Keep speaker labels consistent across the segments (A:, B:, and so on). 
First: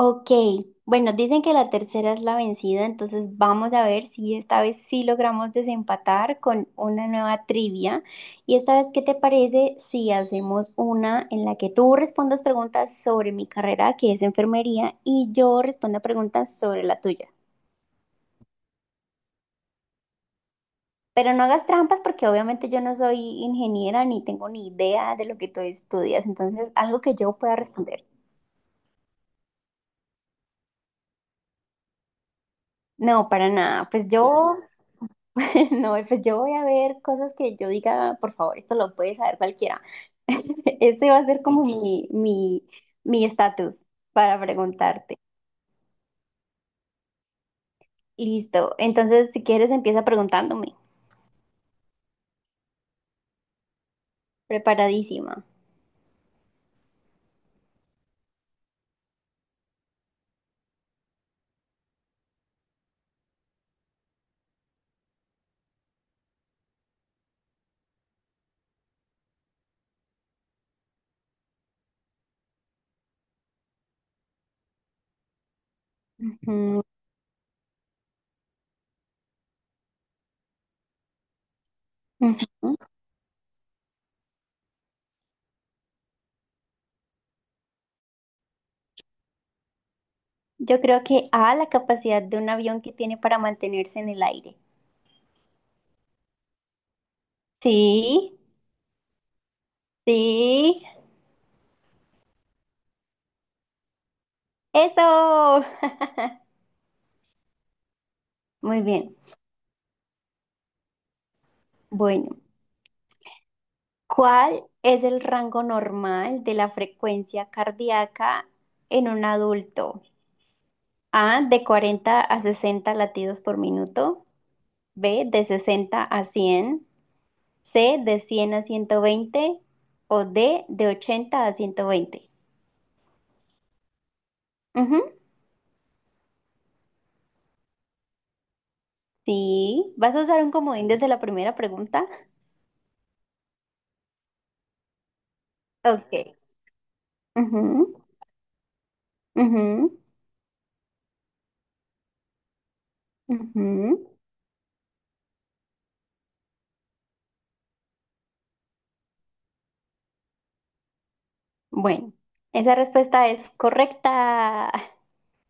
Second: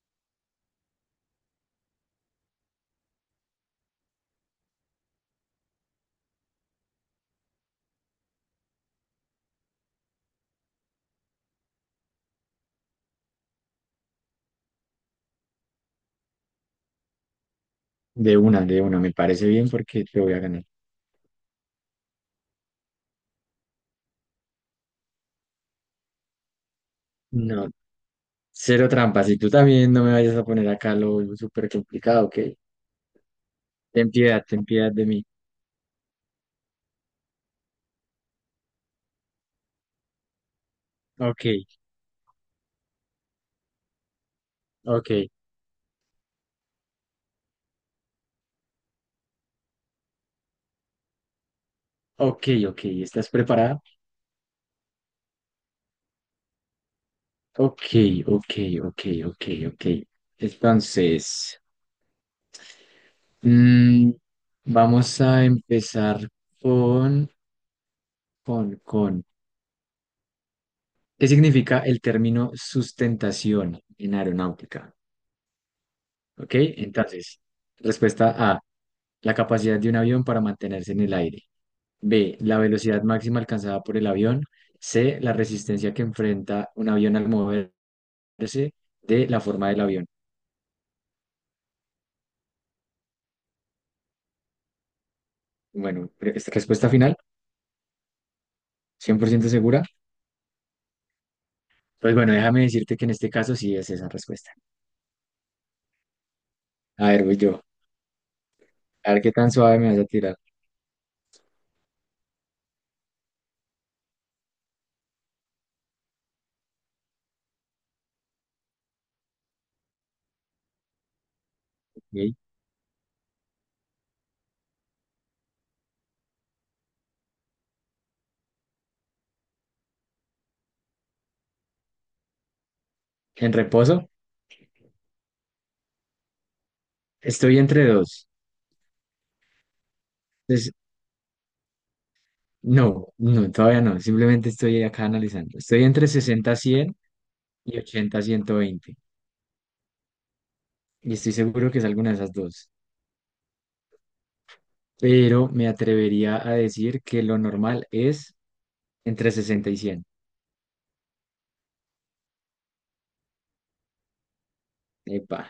A: Ok, bueno, dicen que la tercera es la vencida, entonces vamos a ver si esta vez sí logramos desempatar con una nueva trivia. Y esta vez, ¿qué te parece si hacemos una en la que tú respondas preguntas sobre mi carrera, que es enfermería, y yo responda preguntas sobre la tuya?
B: De una, me parece bien porque te voy a ganar.
A: Pero no hagas trampas porque obviamente yo no soy ingeniera ni tengo ni idea de lo que tú estudias, entonces algo que yo pueda
B: No,
A: responder.
B: cero trampas. Y tú también no me vayas a poner acá lo súper complicado, ¿ok?
A: No, para nada, pues yo.
B: Ten piedad de mí.
A: No, pues yo voy a ver cosas que yo diga, por favor, esto lo puede saber cualquiera. Este va a ser
B: Ok,
A: como ok, mi estatus para
B: ok,
A: preguntarte. Y listo. Entonces, si quieres, empieza preguntándome.
B: ok, ok. ¿Estás preparada?
A: Preparadísima.
B: Ok, ok, ok, ok, ok. Entonces, mm, vamos a empezar con, con. ¿Qué significa el término sustentación en aeronáutica? Ok,
A: Mm,
B: entonces, respuesta A. La capacidad de un avión para mantenerse en el aire. B. La
A: ujú.
B: velocidad máxima alcanzada por el avión. C. La resistencia que enfrenta un avión al moverse. D. La forma del avión.
A: Yo creo que A, la capacidad de un avión que tiene para mantenerse en el aire.
B: Bueno, esta respuesta final,
A: Sí,
B: 100% segura.
A: sí.
B: Pues bueno, déjame decirte que en este caso sí es esa respuesta.
A: Eso.
B: A ver, voy yo.
A: Muy
B: A
A: bien.
B: ver qué tan suave me vas a tirar.
A: Bueno. ¿Cuál es el rango normal de la frecuencia cardíaca en un adulto? A, de cuarenta
B: Ok.
A: a sesenta latidos por minuto. B, de 60 a 100. C, de 100 a 120. O D, de 80 a 120.
B: En reposo,
A: Ujú.
B: estoy entre dos.
A: Sí, ¿vas a usar un
B: Entonces,
A: comodín desde la primera pregunta?
B: no, no, todavía no. Simplemente estoy acá analizando. Estoy entre
A: Ok.
B: 60 a 100 y
A: Ujú,
B: 80 a 120.
A: ujú,
B: Y estoy seguro que es alguna de esas dos,
A: ujú.
B: pero me atrevería a decir que lo normal es entre 60 y 100.
A: Bueno, esa respuesta es correcta.
B: Epa,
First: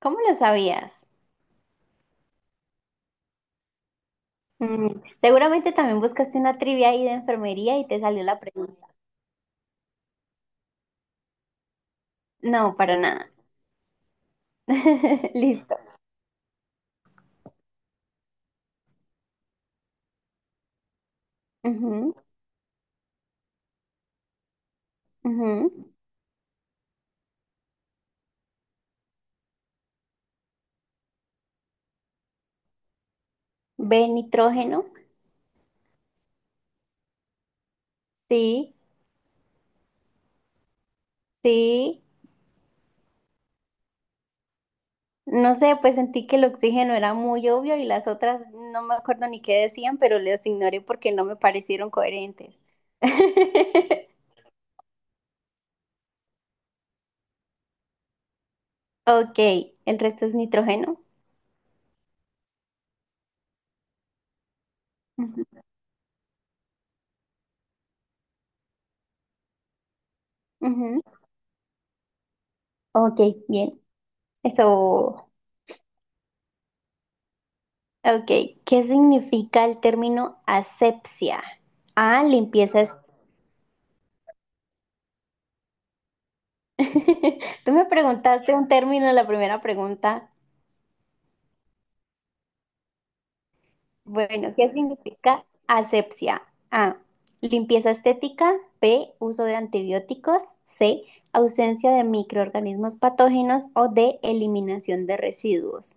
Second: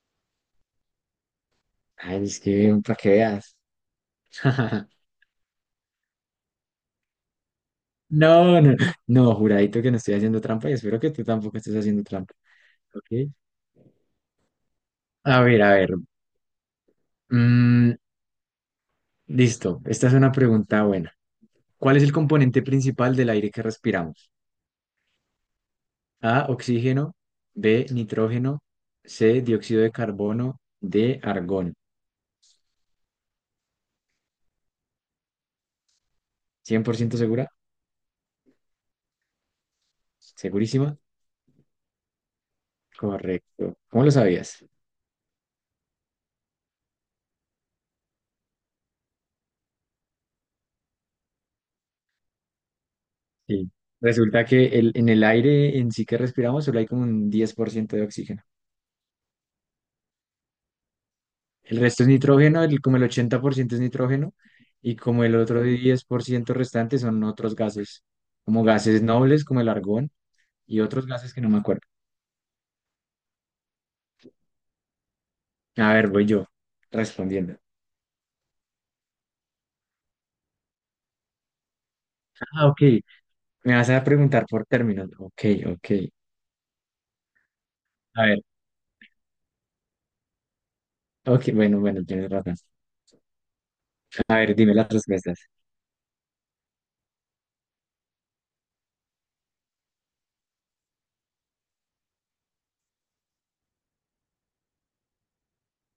A: ¿Cómo lo sabías?
B: ay, es que para que veas.
A: Seguramente también buscaste una trivia ahí de enfermería y te salió la
B: No, no,
A: pregunta.
B: no, juradito que no estoy haciendo trampa y espero que tú tampoco estés haciendo trampa.
A: No, para
B: ¿Ok?
A: nada.
B: A ver, a
A: Listo.
B: ver. mm, Listo, esta es una pregunta buena. ¿Cuál es el
A: Ujú,
B: componente principal del aire que respiramos?
A: ujú.
B: A, oxígeno, B, nitrógeno, C, dióxido de carbono, D, argón.
A: B, nitrógeno.
B: ¿100% segura?
A: Sí,
B: ¿Segurísima?
A: sí.
B: Correcto. ¿Cómo lo sabías?
A: No sé, pues sentí que el oxígeno era muy obvio y las otras no me acuerdo ni qué decían, pero las ignoré porque no me parecieron coherentes.
B: Sí. Resulta que en el aire en sí que respiramos solo hay como un 10% de oxígeno.
A: Ok, el resto es nitrógeno.
B: El resto es nitrógeno, como el 80% es nitrógeno y como el
A: Ujú,
B: otro 10% restante son otros gases, como gases nobles como el argón y
A: ujú.
B: otros gases que no me acuerdo.
A: Ok, bien. Eso.
B: A ver, voy yo respondiendo.
A: Ok, ¿qué significa el término asepsia? Ah,
B: Ah,
A: limpieza.
B: ok. Me vas a preguntar por términos. Ok, ok.
A: Tú me
B: A ver,
A: preguntaste un término en la primera pregunta.
B: ok, bueno, bueno, tienes razón. A
A: Bueno,
B: ver,
A: ¿qué
B: dime las respuestas.
A: significa asepsia? A, limpieza estética. B, uso de antibióticos. C, ausencia de microorganismos patógenos. O D, eliminación de residuos.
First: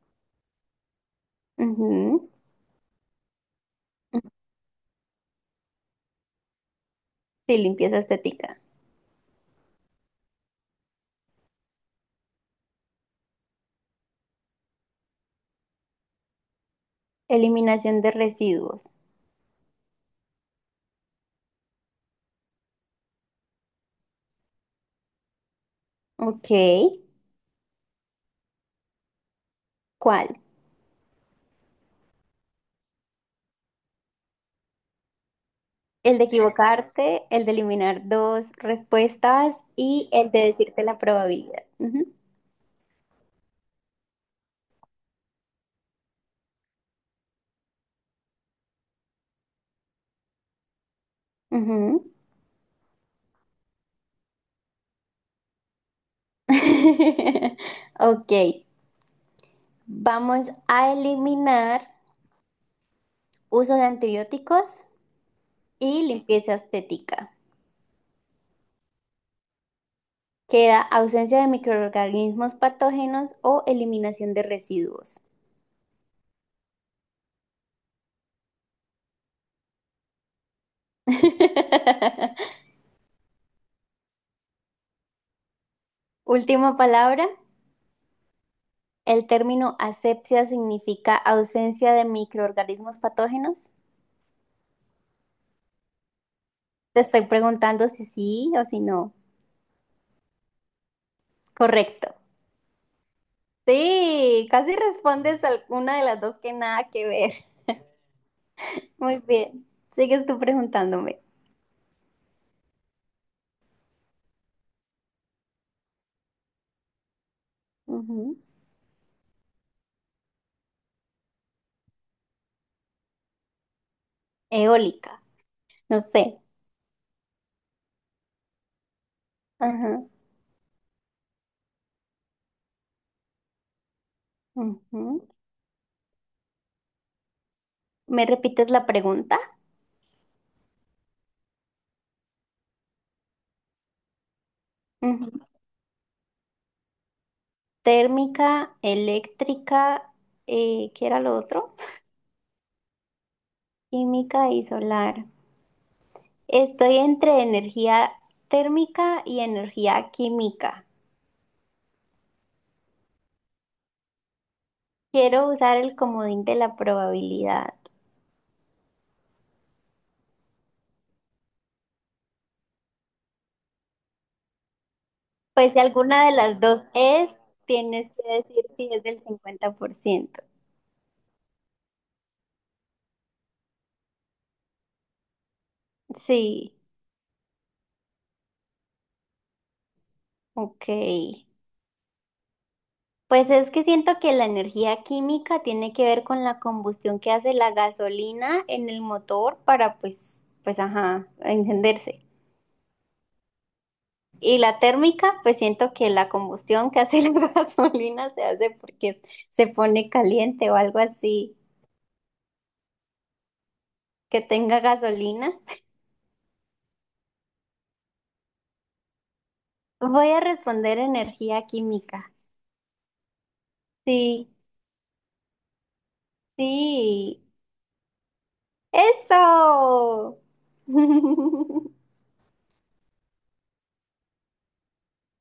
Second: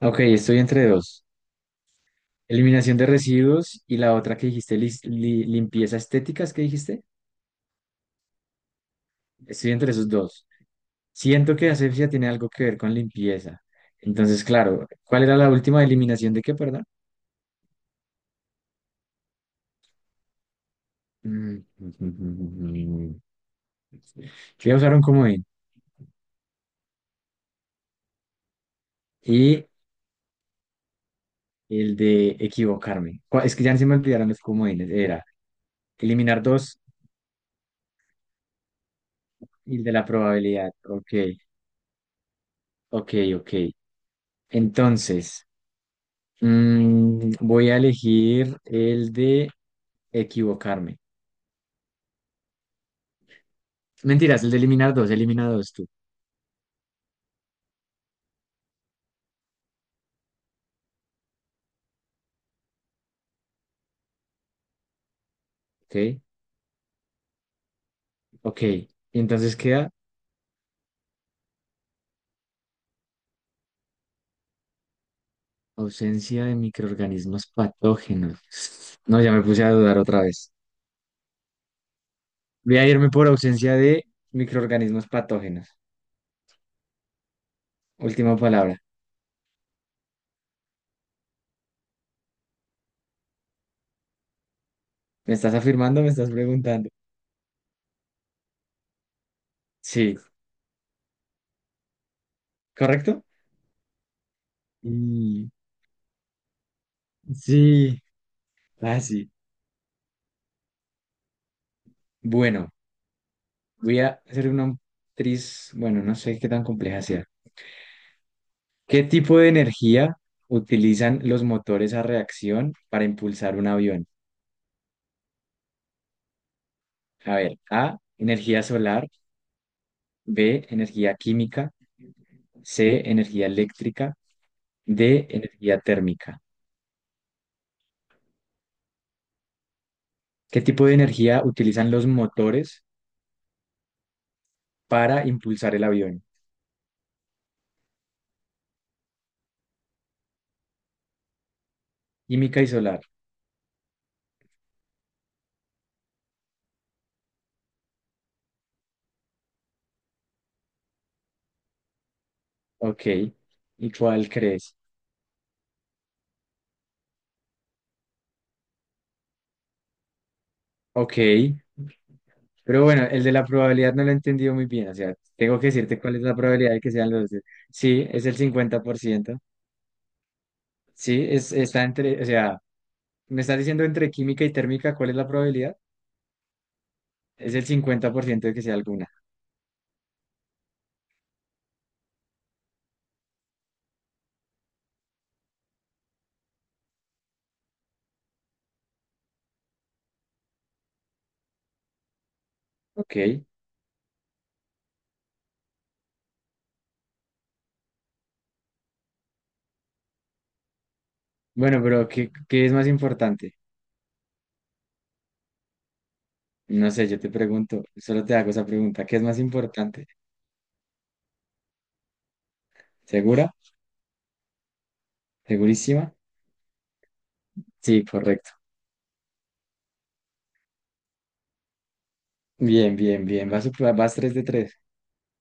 B: Ok, estoy entre dos.
A: Ujú.
B: Eliminación de residuos y la otra que dijiste, limpieza estética, ¿es que dijiste?
A: Sí, limpieza estética.
B: Estoy entre esos dos. Siento que asepsia tiene algo que ver con limpieza. Entonces, claro, ¿cuál era la última eliminación de qué, perdón?
A: Eliminación de residuos.
B: Mm. Yo voy a usar un comodín
A: Ok,
B: y
A: ¿cuál?
B: el de equivocarme. Es que ya se me olvidaron los comodines. Era
A: El de
B: eliminar dos
A: equivocarte, el de eliminar dos respuestas
B: y el de la
A: y el de
B: probabilidad.
A: decirte la
B: Ok,
A: probabilidad. Ujú,
B: ok, ok. Entonces, voy a elegir el de equivocarme.
A: ujú.
B: Mentiras, el de eliminar dos, elimina dos tú.
A: Ok, vamos a eliminar uso de antibióticos
B: Ok,
A: y limpieza estética.
B: ok. Y entonces queda
A: Queda ausencia de microorganismos patógenos o eliminación de residuos.
B: ausencia de microorganismos patógenos. No, ya me puse a dudar otra vez. Voy a irme por ausencia de microorganismos patógenos.
A: Última palabra.
B: Última palabra.
A: El término asepsia significa ausencia de microorganismos patógenos.
B: ¿Me estás afirmando? ¿Me estás preguntando?
A: Te estoy preguntando si sí o si no.
B: Sí,
A: Correcto.
B: ¿correcto?
A: Sí, casi respondes
B: Y-
A: a una de las dos que nada que ver.
B: Sí,
A: Muy
B: así.
A: bien. Sigues tú preguntándome.
B: Bueno, voy a hacer una actriz, bueno, no sé qué tan compleja sea.
A: Ujú.
B: ¿Qué tipo de energía utilizan los motores a reacción para impulsar un avión?
A: Eólica. No sé.
B: A ver, A, energía solar,
A: Ajá.
B: B, energía química, C, energía eléctrica,
A: Ujú.
B: D, energía térmica.
A: ¿Me repites la pregunta?
B: ¿Qué tipo de energía utilizan los motores para
A: Ujú.
B: impulsar el avión?
A: Térmica, eléctrica, ¿qué era lo otro?
B: Química y solar.
A: Química y solar. Estoy entre energía térmica y energía química.
B: Ok. ¿Y cuál crees?
A: Quiero usar el comodín de la probabilidad.
B: Ok. Pero bueno, el de la probabilidad no lo he entendido muy bien. O sea, tengo que
A: Pues si
B: decirte cuál es
A: alguna de
B: la
A: las
B: probabilidad de
A: dos
B: que sean los
A: es,
B: dos. Sí,
A: tienes
B: es
A: que
B: el
A: decir
B: cincuenta
A: si
B: por
A: es del
B: ciento.
A: 50%.
B: Sí, es, está entre, o sea, me estás diciendo entre química y térmica, ¿cuál es la probabilidad?
A: Sí,
B: Es el 50% de que sea alguna.
A: ok. Pues es que siento que la energía química tiene que ver con la combustión que hace la gasolina en el motor para pues ajá, encenderse.
B: Ok.
A: Y la térmica, pues siento que la combustión que hace la gasolina se hace porque se pone caliente o algo así,
B: Bueno, pero ¿qué es más importante?
A: que tenga gasolina.
B: No sé, yo te pregunto, solo te hago esa pregunta. ¿Qué es más importante?
A: Voy a responder energía química.
B: ¿Segura?
A: Sí,
B: ¿Segurísima?
A: sí.
B: Sí, correcto.
A: ¡Eso!
B: Bien, bien, bien. Vas tres de 3.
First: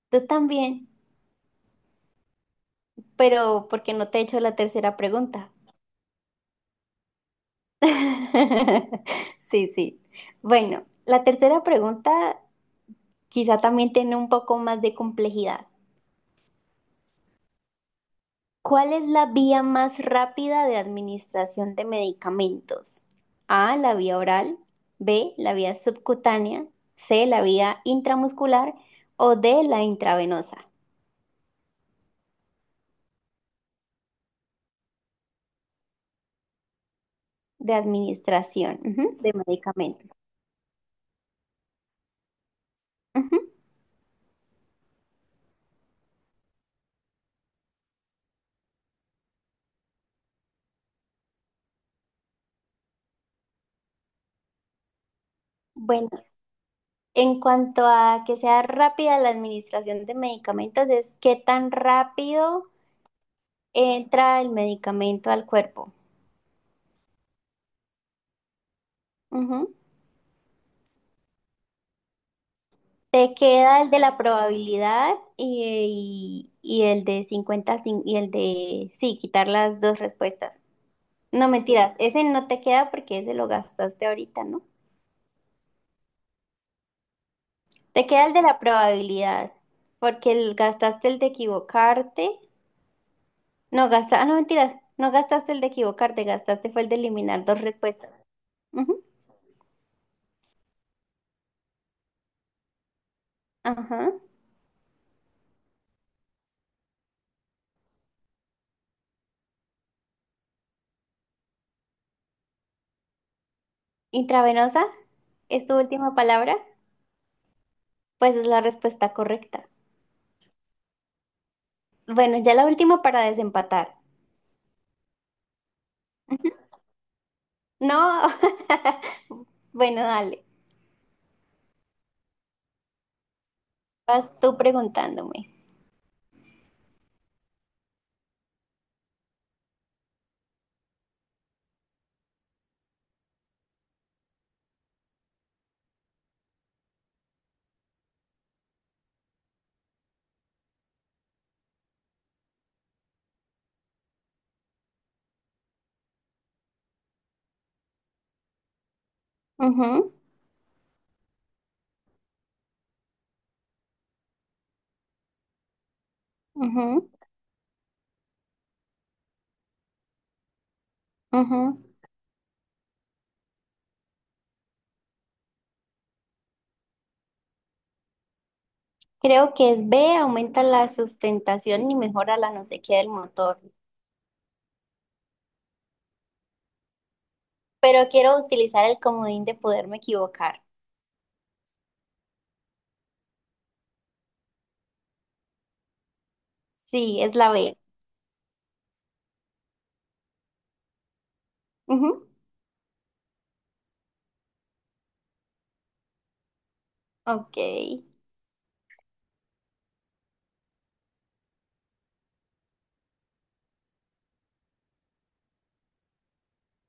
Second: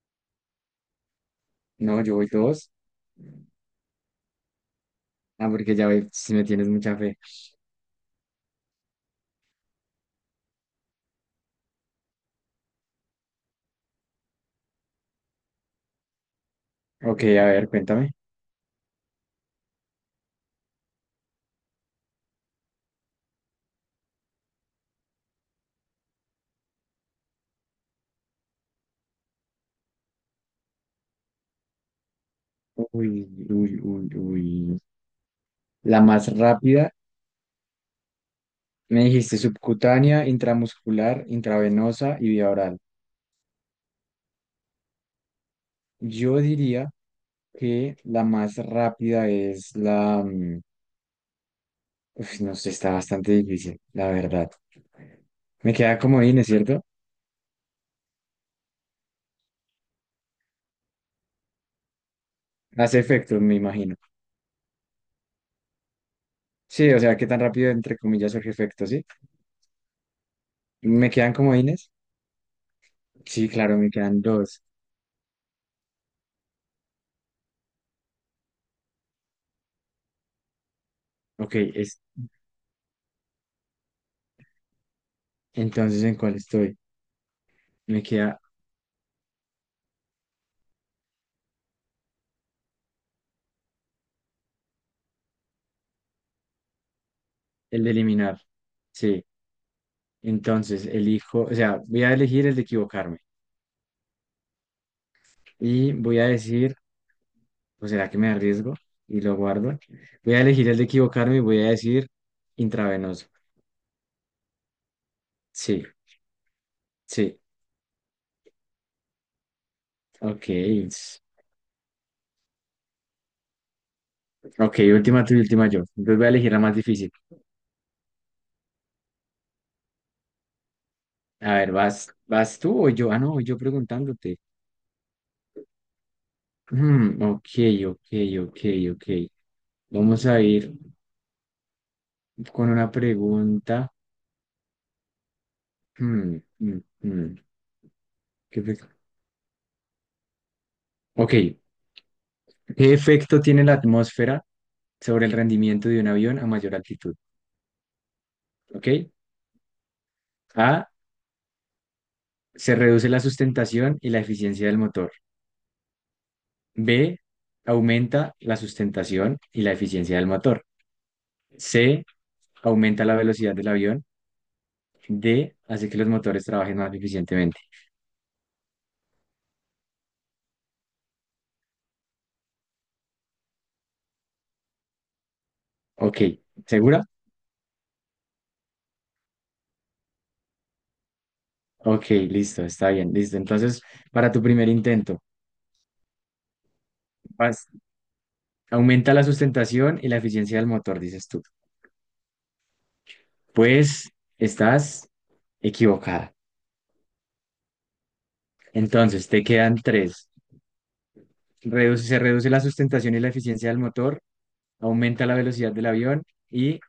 A: Tú también,
B: No, yo voy 2.
A: pero porque no te he hecho la tercera
B: Ah,
A: pregunta.
B: porque ya ve, si me tienes mucha fe.
A: Sí, sí. Bueno, la tercera pregunta quizá también tiene un poco más de complejidad.
B: Ok, a ver, cuéntame.
A: ¿Cuál es la vía más rápida de administración de medicamentos? A, la vía oral, B, la vía subcutánea, C, la vía intramuscular o D, la intravenosa
B: Uy, uy, uy, uy. La más rápida,
A: de administración,
B: me
A: ujú, de
B: dijiste
A: medicamentos.
B: subcutánea, intramuscular, intravenosa y vía oral.
A: Ujú.
B: Yo diría que la más rápida es la. Uf, no sé, está bastante difícil, la verdad. Me queda
A: Bueno,
B: como es, ¿cierto?
A: en cuanto a que sea rápida la administración de medicamentos, es qué tan rápido
B: Hace efecto, me imagino.
A: entra el medicamento al cuerpo.
B: Sí, o sea, ¿qué tan rápido, entre comillas, surge efecto, sí?
A: Ujú.
B: ¿Me quedan comodines?
A: Te
B: Sí, claro,
A: queda el
B: me
A: de la
B: quedan dos.
A: probabilidad y el de y el de, sí, quitar las dos respuestas. No
B: Ok,
A: mentiras,
B: es,
A: ese no te queda porque ese lo gastaste ahorita, ¿no?
B: entonces, ¿en cuál estoy? Me
A: Te queda el
B: queda
A: de la probabilidad porque gastaste el de equivocarte. No gasta, no mentiras, no gastaste el de equivocarte, gastaste fue el de eliminar dos
B: el de
A: respuestas.
B: eliminar.
A: Ujú.
B: Sí, entonces, elijo, o sea, voy a elegir el de equivocarme.
A: Ajá.
B: Y voy a decir. ¿O será que me arriesgo y lo guardo? Voy a elegir el de equivocarme y voy a decir intravenoso.
A: Intravenosa, ¿es tu
B: Sí,
A: última palabra?
B: sí.
A: Pues es la respuesta correcta.
B: Ok. s-
A: Bueno, ya la última para desempatar.
B: Ok, última tú y última yo. Entonces voy a elegir la más difícil.
A: No. Bueno, dale.
B: A ver, ¿vas tú o yo? Ah, no, yo
A: Vas
B: preguntándote.
A: tú preguntándome.
B: Ok, ok, ok, ok. Vamos a ir con una pregunta. Mm, mm, mm. ¿Qué fe- ok, ¿qué efecto tiene la atmósfera sobre el rendimiento de un avión a mayor altitud? Ok.
A: Ujú,
B: A, se reduce la sustentación y la eficiencia del motor.
A: ujú,
B: B, aumenta la sustentación y la eficiencia del motor.
A: ujú.
B: C, aumenta la velocidad del avión. D, hace que los motores trabajen más eficientemente.
A: Creo que es B, aumenta la sustentación y mejora la no sé qué del motor.
B: Ok, ¿segura?
A: Pero quiero utilizar el comodín de poderme equivocar.
B: Ok, listo, está bien, listo. Entonces, para tu primer intento,
A: Sí, es la
B: vas-
A: B.
B: aumenta la sustentación y la eficiencia del motor, dices tú.
A: Ujú.
B: Pues estás equivocada.
A: Ok.
B: Entonces, te quedan tres. Se reduce la sustentación y la eficiencia del motor, aumenta la velocidad del avión, y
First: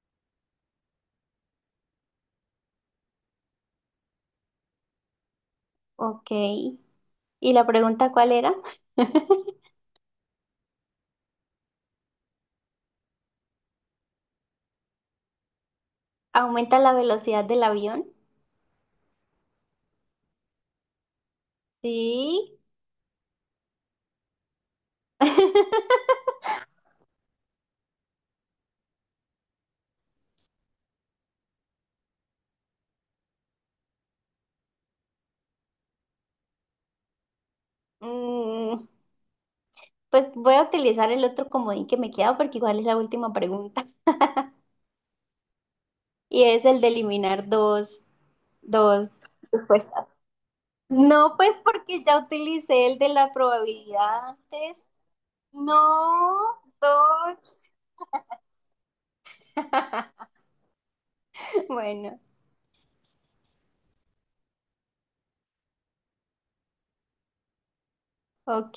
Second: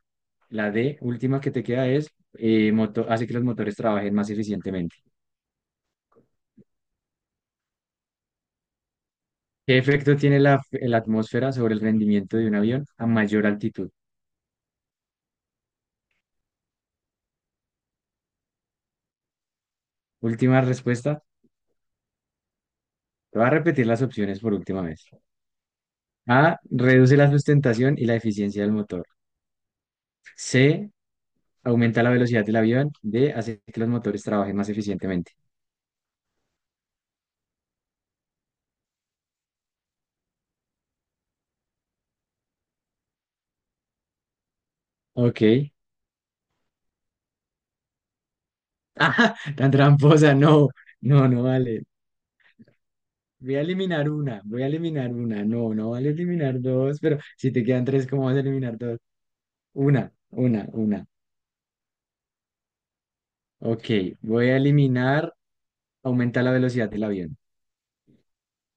B: la D, última que te queda es hace que los motores trabajen más eficientemente.
A: Ok. ¿Y la pregunta cuál era?
B: ¿Qué efecto tiene la atmósfera sobre el rendimiento de un avión a mayor altitud?
A: ¿Aumenta la velocidad del avión?
B: Última respuesta.
A: Sí.
B: Te voy a repetir las opciones por última vez. A, reduce la sustentación y la eficiencia del motor. C, aumenta la velocidad del avión. D, hace que los motores trabajen más eficientemente.
A: Mm, pues voy a utilizar el otro comodín que me queda porque igual es la última pregunta.
B: Ok.
A: Y es el de eliminar dos
B: Ah, tan
A: respuestas.
B: tramposa, no, no,
A: No,
B: no
A: pues
B: vale.
A: porque ya utilicé el de la
B: Voy a eliminar
A: probabilidad
B: una, voy a
A: antes.
B: eliminar una. No, no vale
A: No,
B: eliminar dos, pero
A: dos.
B: si te quedan tres, ¿cómo vas a eliminar dos? Una, una.
A: Bueno.
B: Ok, voy a eliminar, aumenta la velocidad del avión.
A: Ok,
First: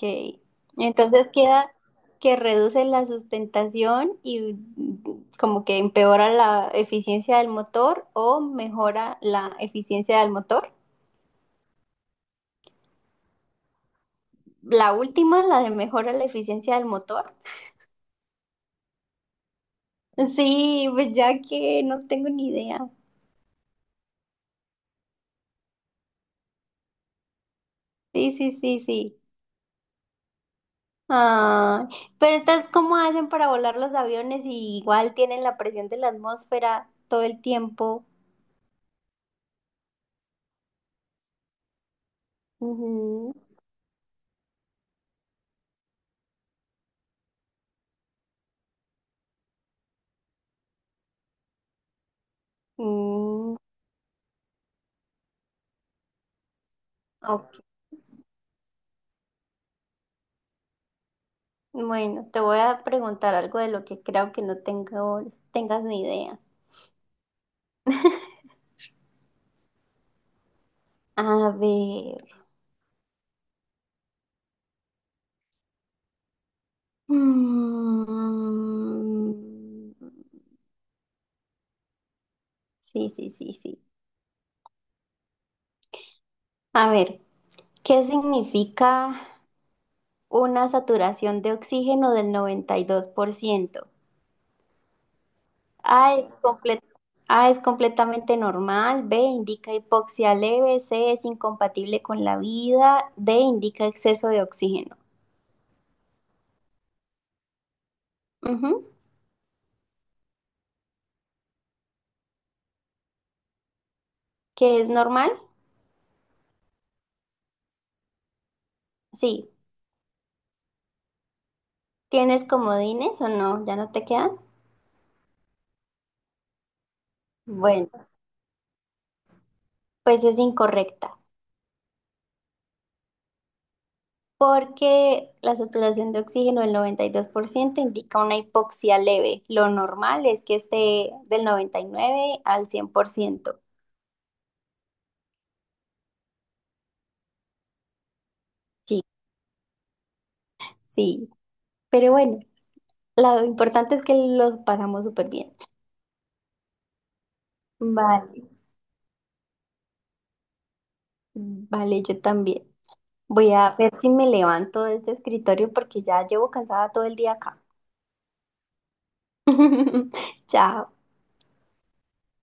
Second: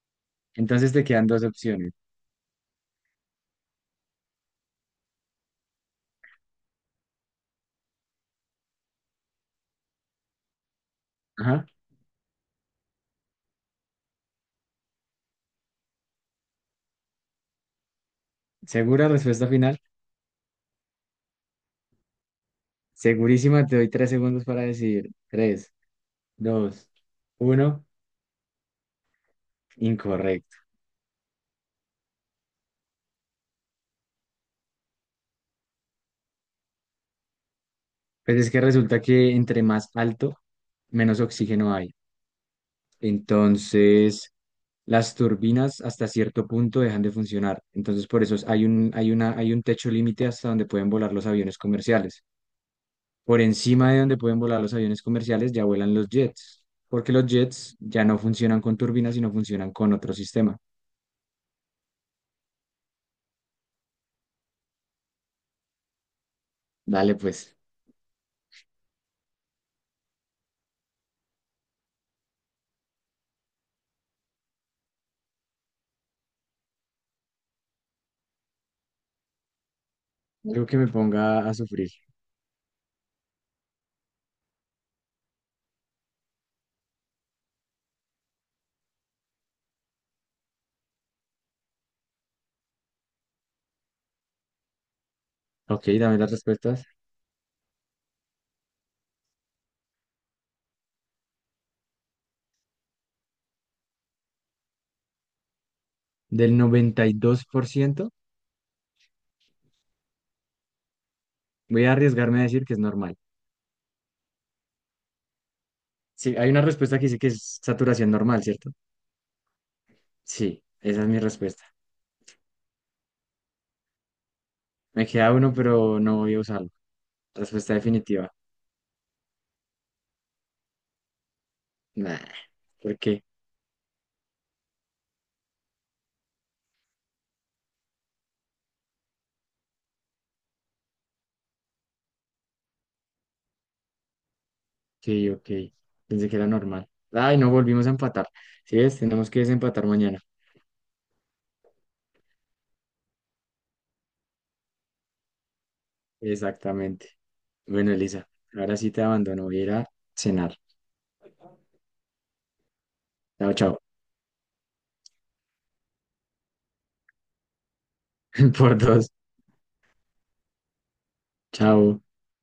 B: Entonces te quedan
A: entonces
B: dos
A: queda
B: opciones.
A: que reduce la sustentación y como que empeora la eficiencia del motor o mejora la eficiencia del motor.
B: Ajá.
A: La última, la de mejora la eficiencia del motor.
B: ¿Segura respuesta final?
A: Sí, pues ya que no tengo ni idea.
B: Segurísima, te doy 3 segundos para decidir. Tres, dos, uno.
A: Sí, sí, sí, sí.
B: Incorrecto.
A: Ah, pero entonces, ¿cómo hacen para volar los aviones si igual tienen la presión de la atmósfera todo el tiempo?
B: Pues es que resulta que entre más alto, menos oxígeno hay.
A: Ujú.
B: Entonces, las turbinas hasta cierto punto dejan de funcionar. Entonces, por eso hay un techo límite hasta donde pueden volar los aviones comerciales. Por
A: Mm,
B: encima de donde pueden volar los aviones comerciales ya vuelan los jets, porque los
A: ok.
B: jets ya no funcionan con turbinas, sino funcionan con otro sistema.
A: Bueno, te voy a preguntar algo de lo que creo que no tengo, tengas ni idea.
B: Dale, pues,
A: A ver. Mm.
B: algo que me ponga a sufrir.
A: Sí, sí, sí, sí. A ver, ¿qué significa una saturación de oxígeno del 92%?
B: Ok,
A: A
B: dame las
A: es comple-
B: respuestas.
A: A es completamente normal, B indica hipoxia leve, C es incompatible con la vida, D indica exceso de oxígeno.
B: Del 92%
A: Ujú.
B: voy a arriesgarme a decir que es normal.
A: ¿Qué es normal?
B: Sí, hay una respuesta que dice que es saturación normal, ¿cierto?
A: Sí.
B: Sí, esa es mi respuesta.
A: ¿Tienes comodines o no? ¿Ya no te quedan?
B: Me queda uno, pero no voy a usarlo. Respuesta
A: Bueno,
B: definitiva.
A: pues es incorrecta,
B: Nah, ¿por qué?
A: porque la saturación de oxígeno del 92% indica una hipoxia leve. Lo normal es que esté del 99 al 100%.
B: Sí, ok. Pensé que era normal. Ay, no volvimos a empatar. ¿Sí ves?
A: Sí,
B: Tenemos que desempatar mañana.
A: sí, pero bueno, lo importante es que lo pasamos súper bien.
B: Exactamente. Bueno, Elisa,
A: Vale,
B: ahora sí te abandono. Voy a ir a cenar.
A: vale, yo también. Voy
B: Chao,
A: a
B: chao.
A: ver si me levanto de este escritorio porque ya llevo cansada todo el día acá.
B: Por dos.
A: Chao.
B: Chao.